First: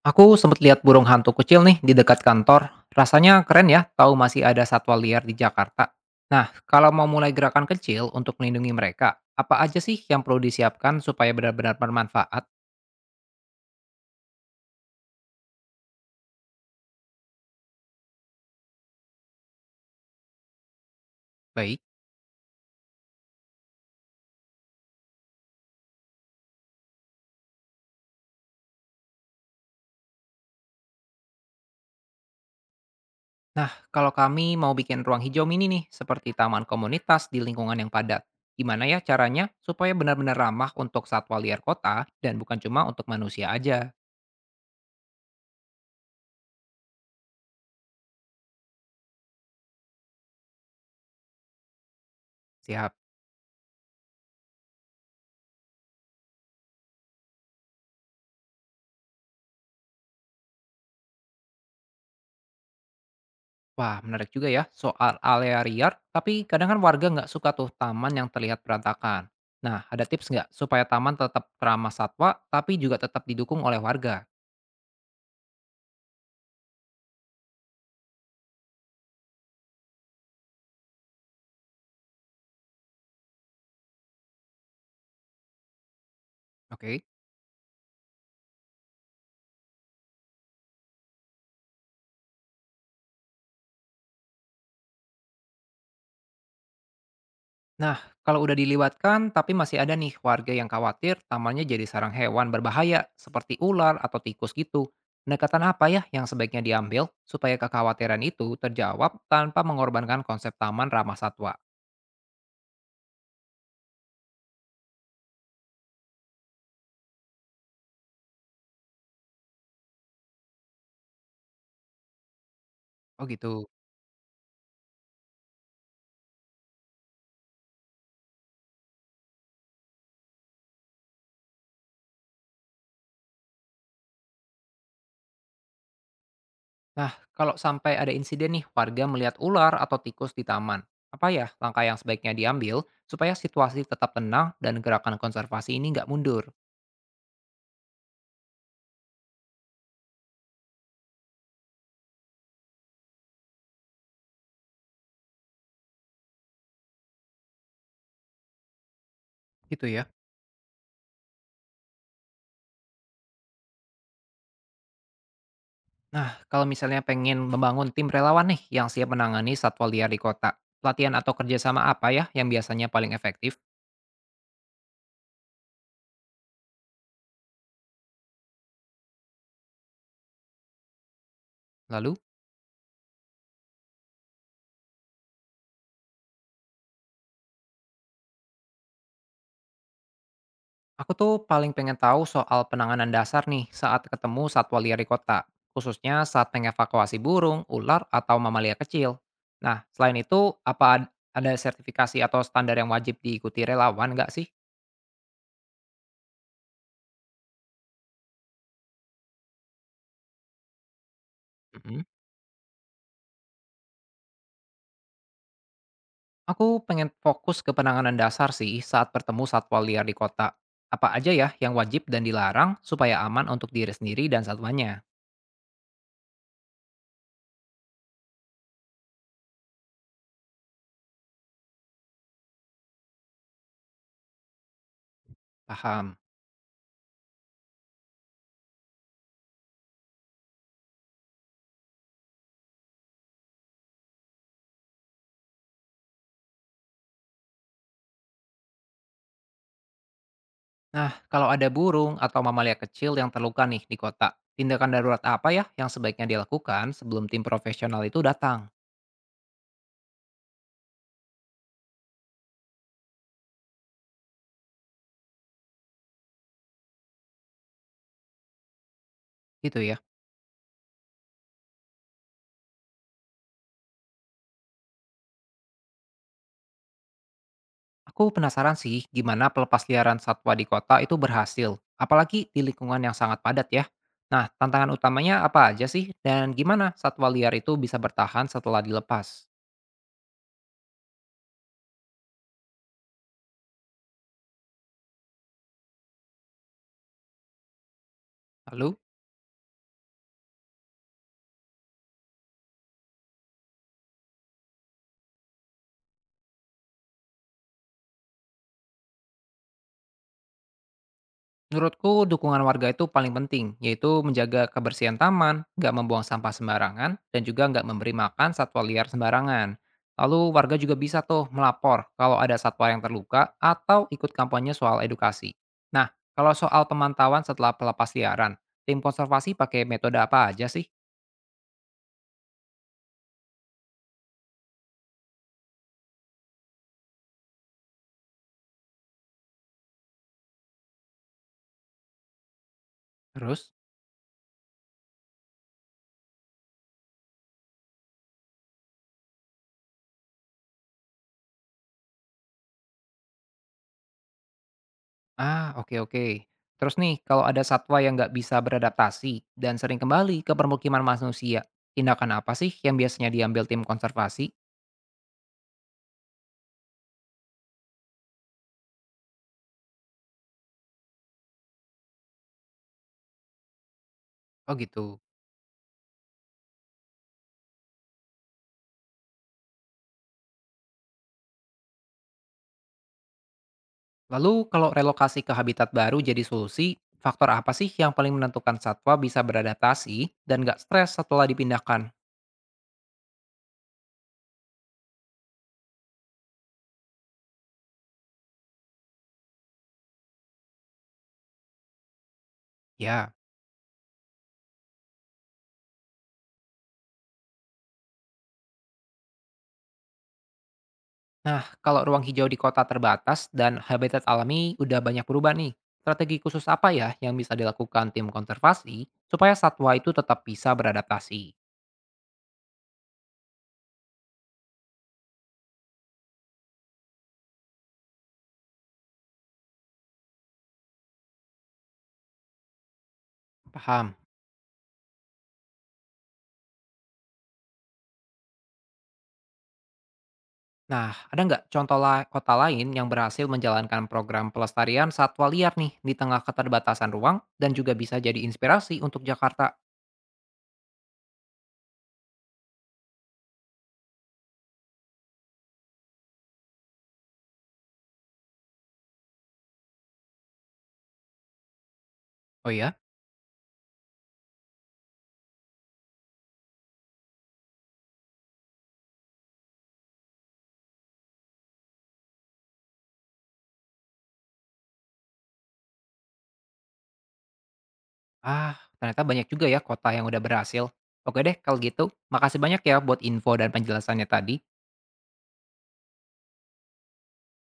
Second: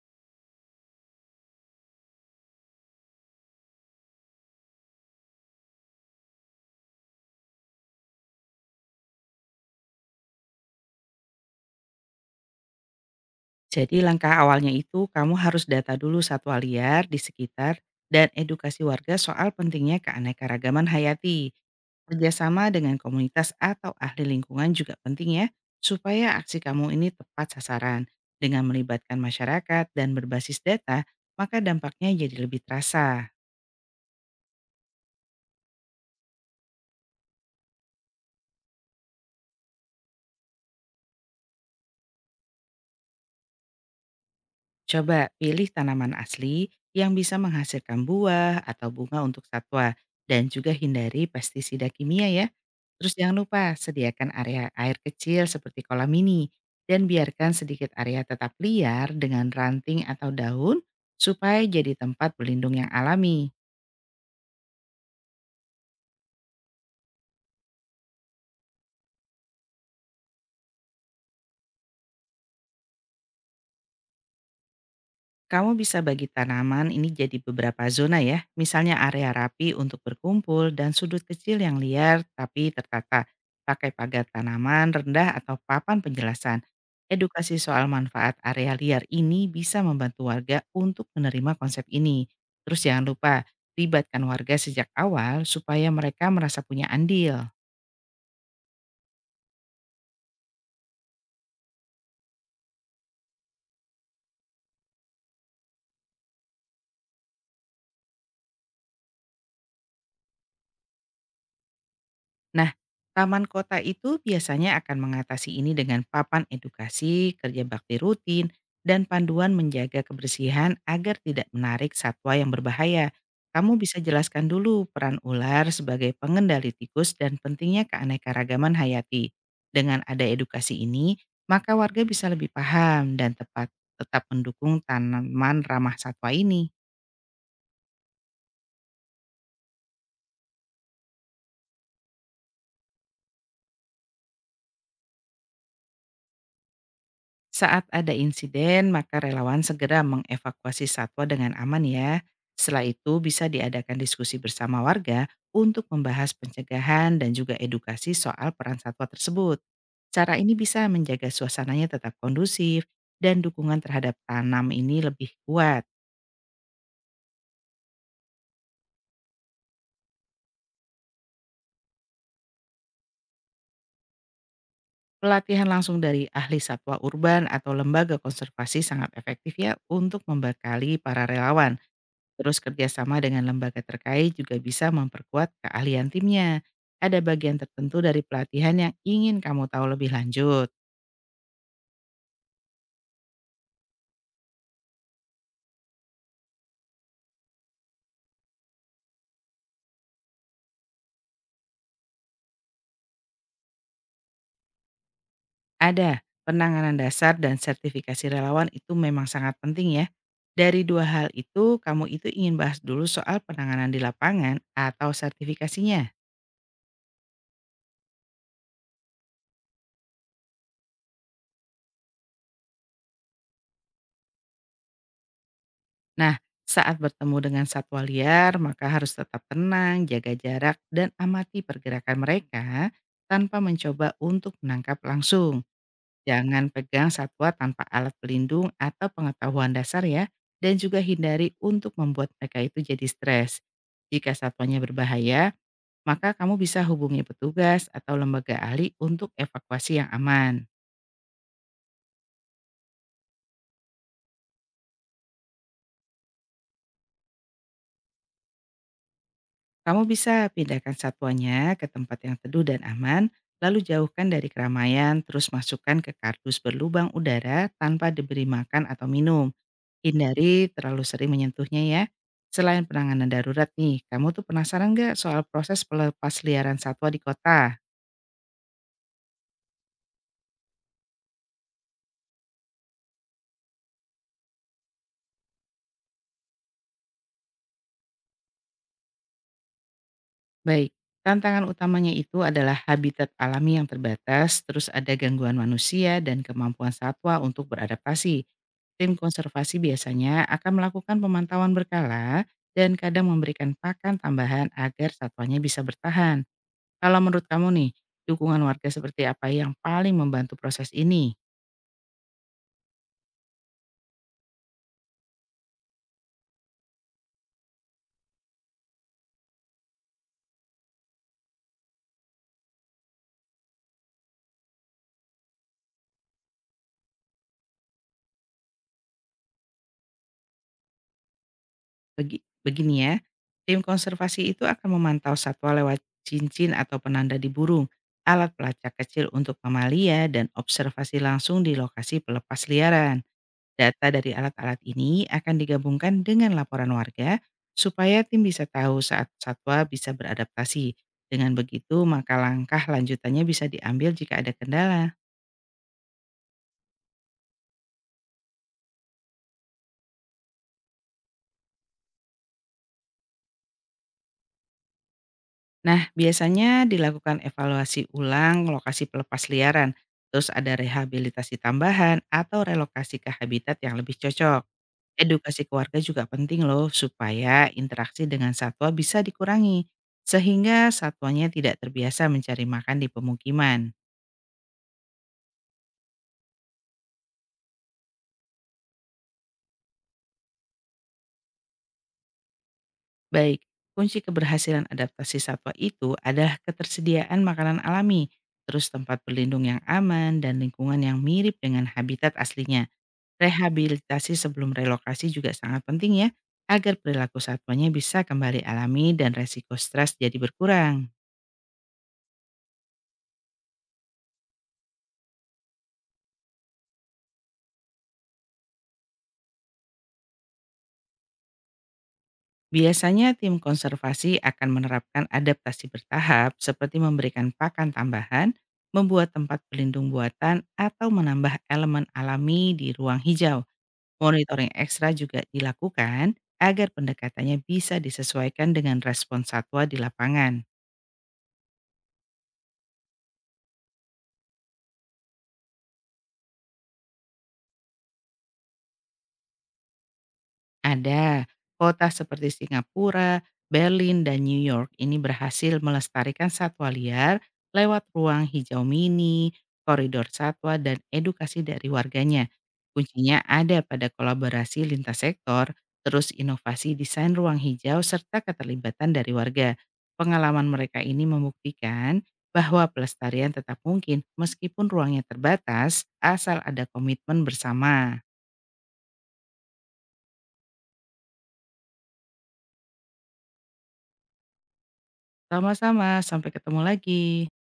Aku sempat lihat burung hantu kecil nih di dekat kantor. Rasanya keren ya, tahu masih ada satwa liar di Jakarta. Nah, kalau mau mulai gerakan kecil untuk melindungi mereka, apa aja sih yang perlu disiapkan supaya benar-benar bermanfaat? Jadi langkah awalnya itu kamu harus data dulu satwa liar di sekitar dan edukasi warga soal pentingnya keanekaragaman hayati. Baik. Kerjasama dengan komunitas atau ahli lingkungan juga penting ya, supaya aksi kamu ini tepat sasaran. Dengan melibatkan masyarakat dan berbasis data, maka dampaknya jadi lebih terasa. Nah, kalau kami mau bikin ruang hijau mini nih, seperti taman komunitas di lingkungan yang padat, gimana ya caranya supaya benar-benar ramah untuk satwa liar kota dan bukan cuma untuk manusia aja? Coba pilih tanaman asli yang bisa menghasilkan buah atau bunga untuk satwa, dan juga hindari pestisida kimia ya. Siap. Terus jangan lupa sediakan area air kecil seperti kolam mini dan biarkan sedikit area tetap liar dengan ranting atau daun supaya jadi tempat berlindung yang alami. Wah, menarik juga ya soal area liar, tapi kadang kan warga nggak suka tuh taman yang terlihat berantakan. Nah, ada tips nggak supaya taman tetap ramah satwa, tapi juga tetap didukung oleh warga? Kamu bisa bagi tanaman ini jadi beberapa zona ya, misalnya area rapi untuk berkumpul dan sudut kecil yang liar tapi tertata. Pakai pagar tanaman rendah atau papan penjelasan. Oke. Edukasi soal manfaat area liar ini bisa membantu warga untuk menerima konsep ini. Terus jangan lupa, libatkan warga sejak awal supaya mereka merasa punya andil. Nah, kalau udah dilewatkan, tapi masih ada nih warga yang khawatir tamannya jadi sarang hewan berbahaya, seperti ular atau tikus gitu. Pendekatan apa ya yang sebaiknya diambil supaya kekhawatiran itu terjawab tanpa mengorbankan konsep taman ramah satwa? Nah, taman kota itu biasanya akan mengatasi ini dengan papan edukasi, kerja bakti rutin, dan panduan menjaga kebersihan agar tidak menarik satwa yang berbahaya. Oh gitu. Kamu bisa jelaskan dulu peran ular sebagai pengendali tikus dan pentingnya keanekaragaman hayati. Dengan ada edukasi ini, maka warga bisa lebih paham dan tepat tetap mendukung tanaman ramah satwa ini. Nah, kalau sampai ada insiden nih warga melihat ular atau tikus di taman, apa ya langkah yang sebaiknya diambil supaya situasi tetap tenang dan gerakan konservasi ini nggak mundur? Saat ada insiden, maka relawan segera mengevakuasi satwa dengan aman ya. Setelah itu bisa diadakan diskusi bersama warga untuk membahas pencegahan dan juga edukasi soal peran satwa tersebut. Gitu ya. Cara ini bisa menjaga suasananya tetap kondusif dan dukungan terhadap tanam ini lebih kuat. Nah, kalau misalnya pengen membangun tim relawan nih yang siap menangani satwa liar di kota, pelatihan atau kerjasama apa ya yang biasanya paling efektif? Pelatihan langsung dari ahli satwa urban atau lembaga konservasi sangat efektif ya untuk membekali para relawan. Lalu? Terus kerjasama dengan lembaga terkait juga bisa memperkuat keahlian timnya. Ada bagian tertentu dari pelatihan yang ingin kamu tahu lebih lanjut. Aku tuh paling pengen tahu soal penanganan dasar nih saat ketemu satwa liar di kota, khususnya saat mengevakuasi burung, ular, atau mamalia kecil. Nah, selain itu, ada sertifikasi atau standar yang wajib diikuti relawan nggak sih? Ada, penanganan dasar dan sertifikasi relawan itu memang sangat penting ya. Dari dua hal itu, Mhm. kamu itu ingin bahas dulu soal penanganan di lapangan atau sertifikasinya. Aku pengen fokus ke penanganan dasar sih saat bertemu satwa liar di kota. Apa aja ya yang wajib dan dilarang supaya aman untuk diri sendiri dan satwanya? Nah, saat bertemu dengan satwa liar, maka harus tetap tenang, jaga jarak, dan amati pergerakan mereka tanpa mencoba untuk menangkap langsung. Paham. Jangan pegang satwa tanpa alat pelindung atau pengetahuan dasar ya, dan juga hindari untuk membuat mereka itu jadi stres. Jika satwanya berbahaya, maka kamu bisa hubungi petugas atau lembaga ahli untuk evakuasi yang aman. Nah, kalau ada burung atau mamalia kecil yang terluka nih di kota, tindakan darurat apa ya yang sebaiknya dilakukan sebelum tim profesional itu datang? Kamu bisa pindahkan satwanya ke tempat yang teduh dan aman, lalu jauhkan dari keramaian, terus masukkan ke kardus berlubang udara tanpa diberi makan atau minum. Gitu ya. Hindari terlalu sering menyentuhnya ya. Selain penanganan darurat nih, kamu tuh penasaran nggak soal proses pelepas liaran satwa di kota? Aku penasaran sih gimana pelepasliaran satwa di kota itu berhasil, apalagi di lingkungan yang sangat padat ya. Nah, tantangan utamanya apa aja sih dan gimana satwa liar itu bisa bertahan setelah dilepas? Baik, tantangan utamanya itu adalah habitat alami yang terbatas, terus ada gangguan manusia dan kemampuan satwa untuk beradaptasi. Lalu? Tim konservasi biasanya akan melakukan pemantauan berkala dan kadang memberikan pakan tambahan agar satwanya bisa bertahan. Kalau menurut kamu nih, dukungan warga seperti apa yang paling membantu proses ini? Menurutku dukungan warga itu paling penting, yaitu menjaga kebersihan taman, nggak membuang sampah sembarangan, dan juga nggak memberi makan satwa liar sembarangan. Lalu warga juga bisa tuh melapor kalau ada satwa yang terluka atau ikut kampanye soal edukasi. Nah, kalau soal pemantauan setelah pelepas liaran, tim konservasi pakai metode apa aja sih? Begini ya, tim konservasi itu akan memantau satwa lewat cincin atau penanda di burung, alat pelacak kecil untuk mamalia, dan observasi langsung di lokasi pelepas liaran. Terus? Data dari alat-alat ini akan digabungkan dengan laporan warga supaya tim bisa tahu saat satwa bisa beradaptasi. Dengan begitu, maka langkah lanjutannya bisa diambil jika ada kendala. Ah, oke oke. Terus nih, kalau ada satwa yang nggak bisa beradaptasi dan sering kembali ke permukiman manusia, tindakan apa sih yang biasanya diambil tim konservasi? Nah, biasanya dilakukan evaluasi ulang lokasi pelepas liaran, terus ada rehabilitasi tambahan atau relokasi ke habitat yang lebih cocok. Oh gitu. Edukasi keluarga juga penting loh supaya interaksi dengan satwa bisa dikurangi sehingga satwanya tidak terbiasa mencari makan di pemukiman. Lalu kalau relokasi ke habitat baru jadi solusi, faktor apa sih yang paling menentukan satwa bisa beradaptasi dan nggak stres setelah dipindahkan? Baik, kunci keberhasilan adaptasi satwa itu adalah ketersediaan makanan alami, terus tempat berlindung yang aman dan lingkungan yang mirip dengan habitat aslinya. Ya. Rehabilitasi sebelum relokasi juga sangat penting ya, agar perilaku satwanya bisa kembali alami dan resiko stres jadi berkurang. Nah, kalau ruang hijau di kota terbatas dan habitat alami udah banyak berubah nih, strategi khusus apa ya yang bisa dilakukan tim konservasi supaya satwa itu tetap bisa beradaptasi? Biasanya tim konservasi akan menerapkan adaptasi bertahap seperti memberikan pakan tambahan, membuat tempat pelindung buatan, atau menambah elemen alami di ruang hijau. Paham. Monitoring ekstra juga dilakukan agar pendekatannya bisa disesuaikan dengan respons satwa di lapangan. Nah, ada nggak kota lain yang berhasil menjalankan program pelestarian satwa liar nih di tengah keterbatasan ruang dan juga bisa jadi inspirasi untuk Jakarta? Ada. Kota seperti Singapura, Berlin, dan New York ini berhasil melestarikan satwa liar lewat ruang hijau mini, koridor satwa, dan edukasi dari warganya. Oh ya? Kuncinya ada pada kolaborasi lintas sektor, terus inovasi desain ruang hijau, serta keterlibatan dari warga. Pengalaman mereka ini membuktikan bahwa pelestarian tetap mungkin meskipun ruangnya terbatas, asal ada komitmen bersama. Ah, ternyata banyak juga ya kota yang udah berhasil. Oke deh, kalau gitu, makasih banyak ya buat info dan penjelasannya tadi. Sama-sama, sampai ketemu lagi.